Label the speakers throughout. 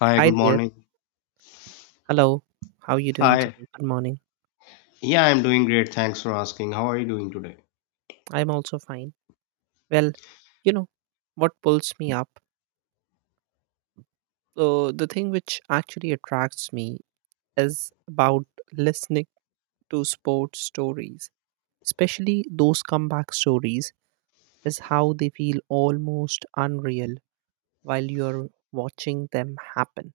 Speaker 1: Hi,
Speaker 2: Hi
Speaker 1: good
Speaker 2: there.
Speaker 1: morning.
Speaker 2: Hello. How are you doing
Speaker 1: Hi.
Speaker 2: today? Good morning.
Speaker 1: Yeah, I'm doing great. Thanks for asking. How are you doing today?
Speaker 2: I'm also fine. Well, you know, what pulls me up? So, the thing which actually attracts me is about listening to sports stories, especially those comeback stories, is how they feel almost unreal while you're watching them happen.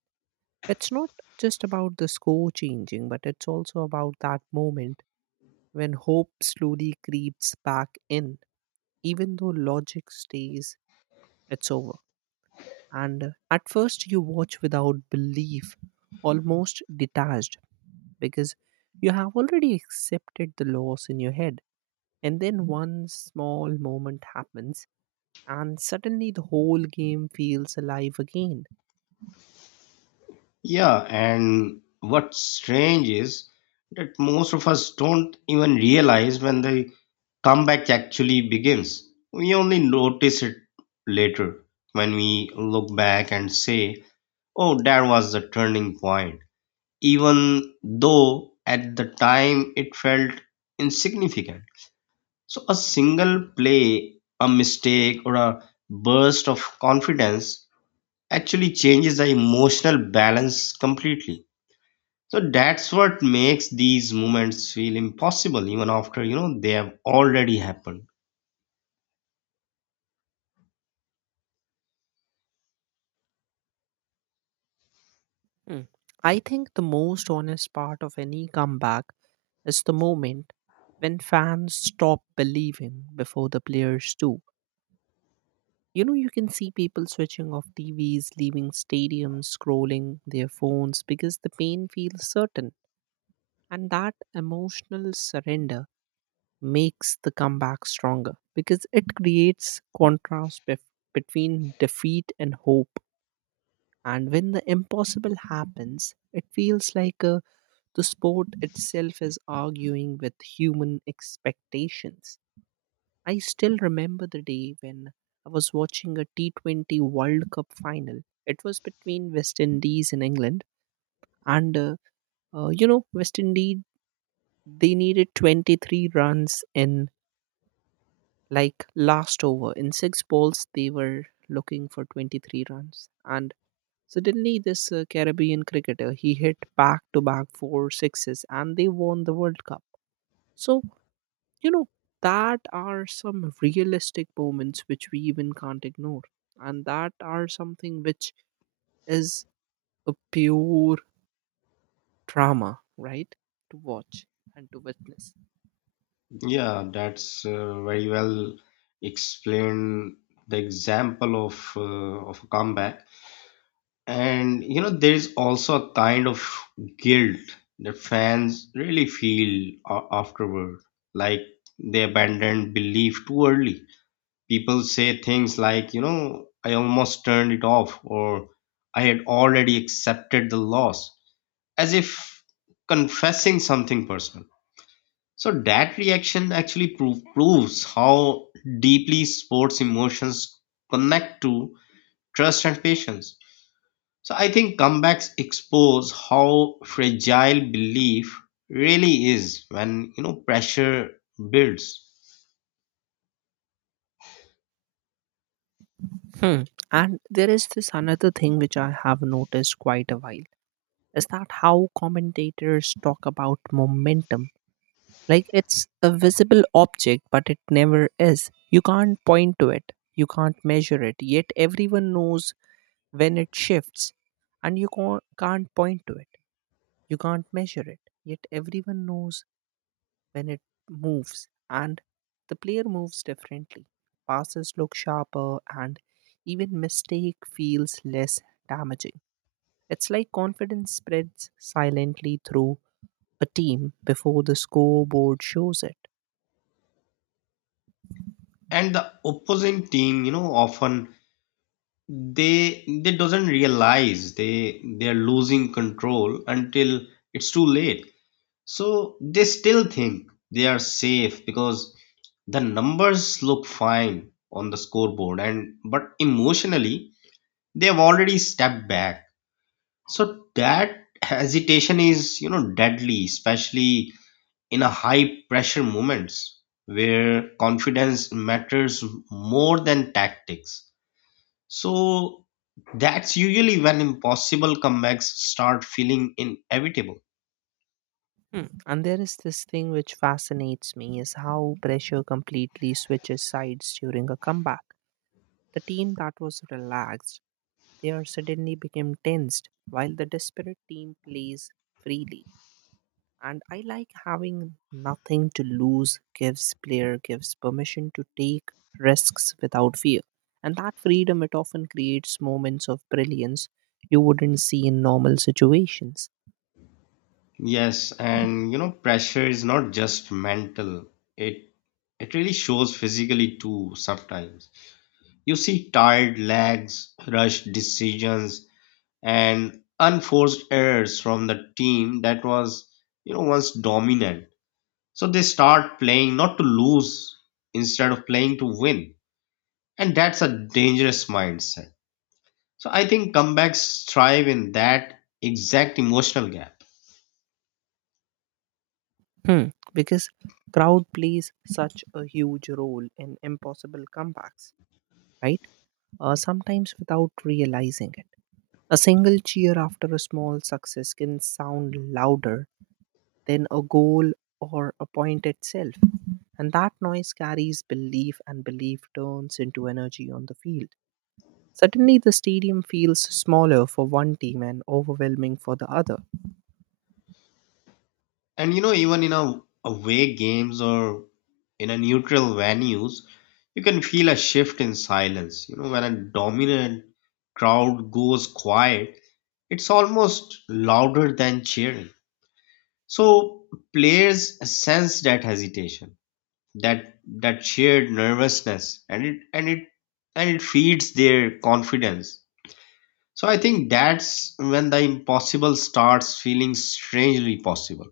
Speaker 2: It's not just about the score changing, but it's also about that moment when hope slowly creeps back in even though logic stays, it's over. And at first, you watch without belief, almost detached, because you have already accepted the loss in your head. And then one small moment happens and suddenly the whole game feels alive again.
Speaker 1: Yeah, and what's strange is that most of us don't even realize when the comeback actually begins. We only notice it later when we look back and say, oh, that was the turning point, even though at the time it felt insignificant. So a single play, a mistake, or a burst of confidence actually changes the emotional balance completely. So that's what makes these moments feel impossible even after you know they have already happened.
Speaker 2: Hmm. I think the most honest part of any comeback is the moment when fans stop believing before the players do. You know, you can see people switching off TVs, leaving stadiums, scrolling their phones because the pain feels certain. And that emotional surrender makes the comeback stronger because it creates contrast between defeat and hope. And when the impossible happens, it feels like the sport itself is arguing with human expectations. I still remember the day when I was watching a T20 World Cup final. It was between West Indies and England, and you know, West Indies they needed 23 runs in like last over in six balls. They were looking for 23 runs, and suddenly this Caribbean cricketer he hit back to back four sixes, and they won the World Cup. So you know, that are some realistic moments which we even can't ignore. And that are something which is a pure drama, right? To watch and to witness.
Speaker 1: Yeah, that's very well explained the example of a comeback. And you know, there is also a kind of guilt that fans really feel afterward, like they abandoned belief too early. People say things like, you know, I almost turned it off, or I had already accepted the loss, as if confessing something personal. So that reaction actually proves how deeply sports emotions connect to trust and patience, so I think comebacks expose how fragile belief really is when you know pressure builds.
Speaker 2: Hmm. And there is this another thing which I have noticed quite a while is that how commentators talk about momentum. Like it's a visible object, but it never is. You can't point to it, you can't measure it, yet everyone knows when it shifts and you can't point to it, you can't measure it, yet everyone knows when it moves, and the player moves differently, passes look sharper, and even mistake feels less damaging. It's like confidence spreads silently through a team before the scoreboard shows it.
Speaker 1: And the opposing team, you know, often they doesn't realize they're losing control until it's too late. So they still think they are safe because the numbers look fine on the scoreboard, and but emotionally they have already stepped back. So that hesitation is, you know, deadly, especially in a high pressure moments where confidence matters more than tactics. So that's usually when impossible comebacks start feeling inevitable.
Speaker 2: Hmm. And there is this thing which fascinates me is how pressure completely switches sides during a comeback. The team that was relaxed, they are suddenly become tensed while the desperate team plays freely. And I like having nothing to lose gives player gives permission to take risks without fear. And that freedom it often creates moments of brilliance you wouldn't see in normal situations.
Speaker 1: Yes, and you know, pressure is not just mental. It it really shows physically too sometimes. You see tired legs, rushed decisions, and unforced errors from the team that was, you know, once dominant. So they start playing not to lose instead of playing to win, and that's a dangerous mindset. So I think comebacks thrive in that exact emotional gap.
Speaker 2: Hmm. Because crowd plays such a huge role in impossible comebacks, right? Sometimes without realizing it. A single cheer after a small success can sound louder than a goal or a point itself. And that noise carries belief, and belief turns into energy on the field. Suddenly, the stadium feels smaller for one team and overwhelming for the other.
Speaker 1: And you know, even in a away games or in a neutral venues, you can feel a shift in silence. You know, when a dominant crowd goes quiet, it's almost louder than cheering. So players sense that hesitation, that that shared nervousness, and it feeds their confidence. So I think that's when the impossible starts feeling strangely possible.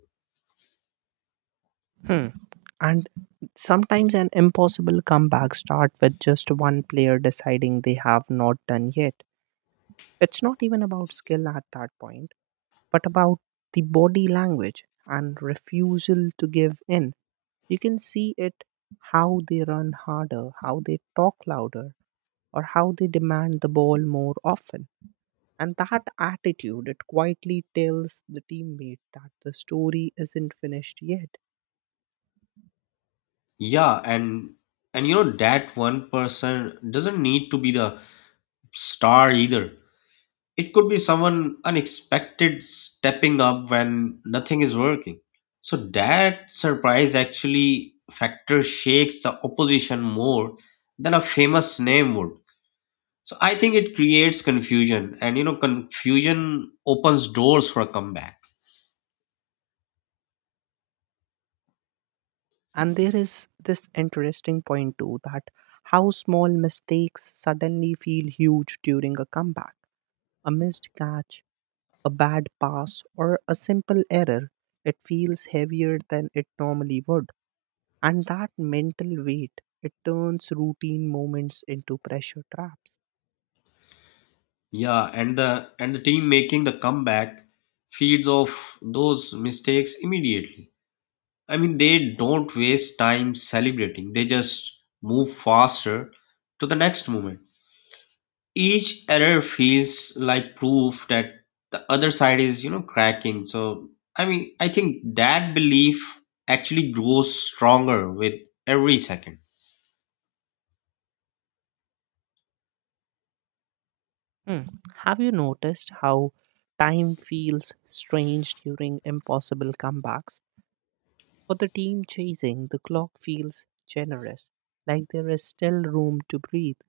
Speaker 2: Hmm. And sometimes an impossible comeback start with just one player deciding they have not done yet. It's not even about skill at that point, but about the body language and refusal to give in. You can see it, how they run harder, how they talk louder, or how they demand the ball more often. And that attitude, it quietly tells the teammate that the story isn't finished yet.
Speaker 1: Yeah, and you know that one person doesn't need to be the star either. It could be someone unexpected stepping up when nothing is working. So that surprise actually factor shakes the opposition more than a famous name would. So I think it creates confusion, and you know confusion opens doors for a comeback.
Speaker 2: And there is this interesting point too that how small mistakes suddenly feel huge during a comeback. A missed catch, a bad pass, or a simple error, it feels heavier than it normally would. And that mental weight, it turns routine moments into pressure traps.
Speaker 1: Yeah, and the team making the comeback feeds off those mistakes immediately. I mean they don't waste time celebrating. They just move faster to the next moment. Each error feels like proof that the other side is, you know, cracking. So, I mean, I think that belief actually grows stronger with every second.
Speaker 2: Hmm. Have you noticed how time feels strange during impossible comebacks? For the team chasing, the clock feels generous, like there is still room to breathe.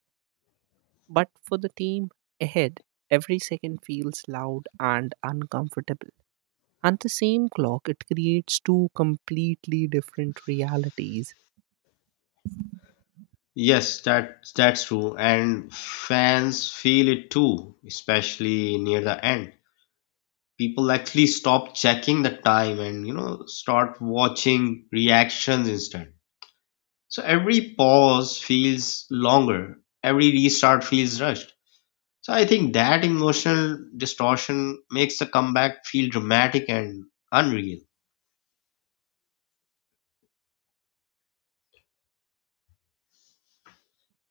Speaker 2: But for the team ahead, every second feels loud and uncomfortable. And the same clock, it creates two completely different realities.
Speaker 1: Yes, that's true, and fans feel it too, especially near the end. People actually stop checking the time and you know start watching reactions instead. So every pause feels longer, every restart feels rushed. So I think that emotional distortion makes the comeback feel dramatic and unreal.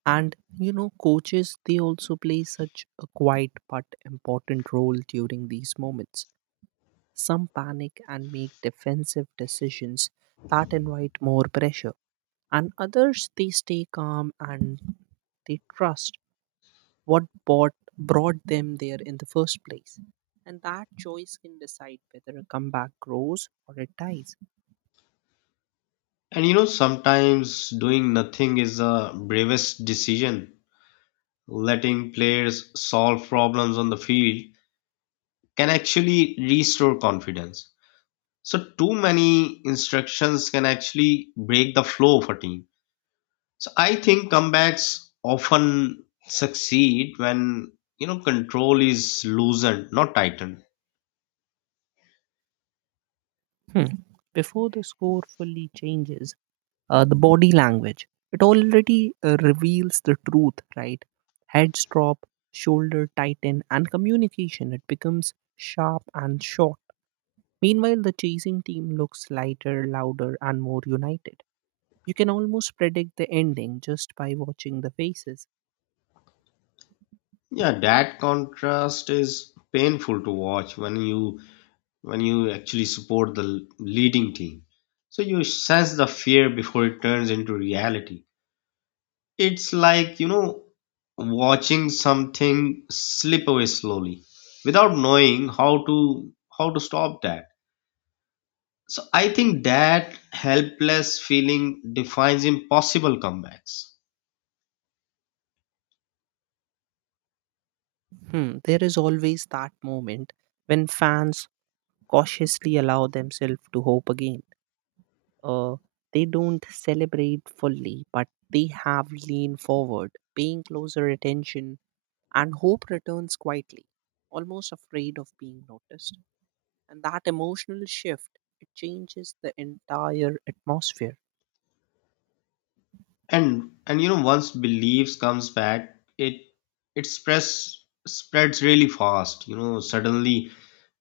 Speaker 2: And you know, coaches they also play such a quiet but important role during these moments. Some panic and make defensive decisions that invite more pressure, and others they stay calm and they trust what bought, brought them there in the first place, and that choice can decide whether a comeback grows or it dies.
Speaker 1: And you know, sometimes doing nothing is the bravest decision. Letting players solve problems on the field can actually restore confidence. So too many instructions can actually break the flow of a team. So I think comebacks often succeed when you know control is loosened, not tightened.
Speaker 2: Hmm. Before the score fully changes, the body language it already reveals the truth, right? Heads drop, shoulder tighten, and communication it becomes sharp and short. Meanwhile the chasing team looks lighter, louder, and more united. You can almost predict the ending just by watching the faces.
Speaker 1: Yeah, that contrast is painful to watch when you actually support the leading team. So you sense the fear before it turns into reality. It's like, you know, watching something slip away slowly without knowing how to stop that. So I think that helpless feeling defines impossible comebacks.
Speaker 2: Hmm, there is always that moment when fans cautiously allow themselves to hope again. Uh, they don't celebrate fully, but they have leaned forward, paying closer attention, and hope returns quietly, almost afraid of being noticed. And that emotional shift, it changes the entire atmosphere.
Speaker 1: And you know once beliefs comes back, it spreads really fast. You know, suddenly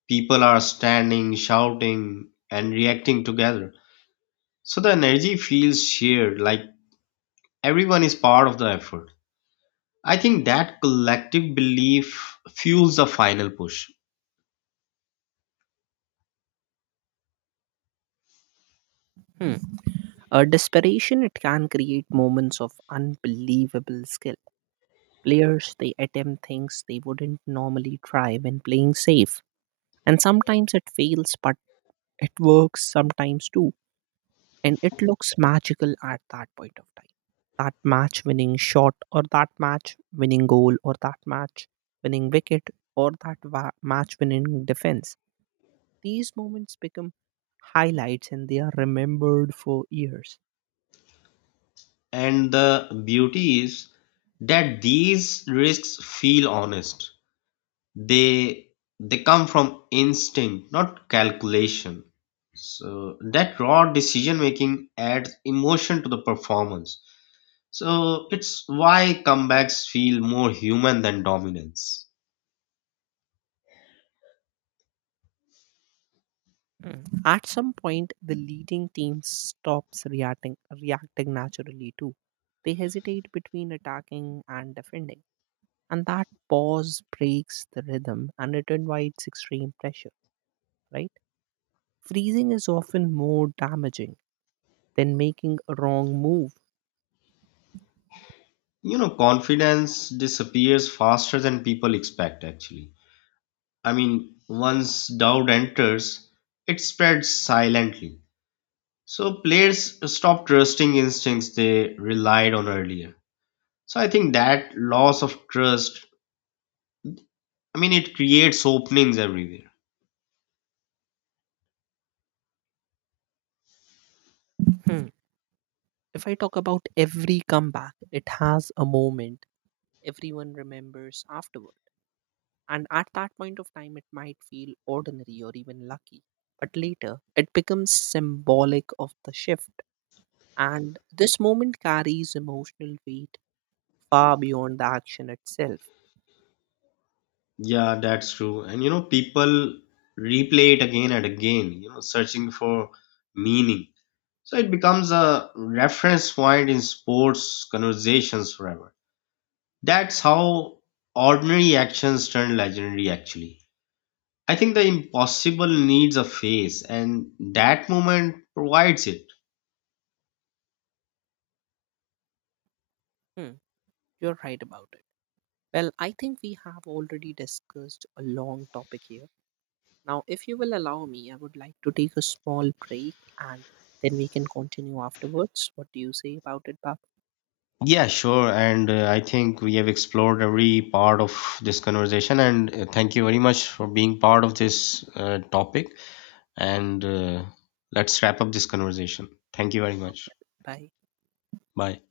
Speaker 1: people are standing, shouting and reacting together, so the energy feels shared, like everyone is part of the effort. I think that collective belief fuels the final push.
Speaker 2: Hmm. Desperation it can create moments of unbelievable skill. Players they attempt things they wouldn't normally try when playing safe, and sometimes it fails, but it works sometimes too. And it looks magical at that point of time. That match winning shot, or that match winning goal, or that match winning wicket, or that match winning defense. These moments become highlights and they are remembered for years.
Speaker 1: And the beauty is that these risks feel honest. They they come from instinct, not calculation. So that raw decision making adds emotion to the performance. So it's why comebacks feel more human than dominance.
Speaker 2: Mm. At some point, the leading team stops reacting naturally too. They hesitate between attacking and defending, and that pause breaks the rhythm and it invites extreme pressure, right? Freezing is often more damaging than making a wrong move.
Speaker 1: You know, confidence disappears faster than people expect actually. I mean, once doubt enters, it spreads silently. So players stop trusting instincts they relied on earlier. So I think that loss of trust, I mean, it creates openings everywhere.
Speaker 2: Hmm. If I talk about every comeback, it has a moment everyone remembers afterward. And at that point of time, it might feel ordinary or even lucky. But later, it becomes symbolic of the shift. And this moment carries emotional weight far beyond the action itself.
Speaker 1: Yeah, that's true. And you know, people replay it again and again, you know, searching for meaning. So it becomes a reference point in sports conversations forever. That's how ordinary actions turn legendary, actually. I think the impossible needs a face, and that moment provides it.
Speaker 2: Hmm, you're right about it. Well, I think we have already discussed a long topic here. Now, if you will allow me, I would like to take a small break and then we can continue afterwards. What do you say about it, Bab?
Speaker 1: Yeah, sure. And I think we have explored every part of this conversation. And thank you very much for being part of this topic. And Let's wrap up this conversation. Thank you very much.
Speaker 2: Bye.
Speaker 1: Bye.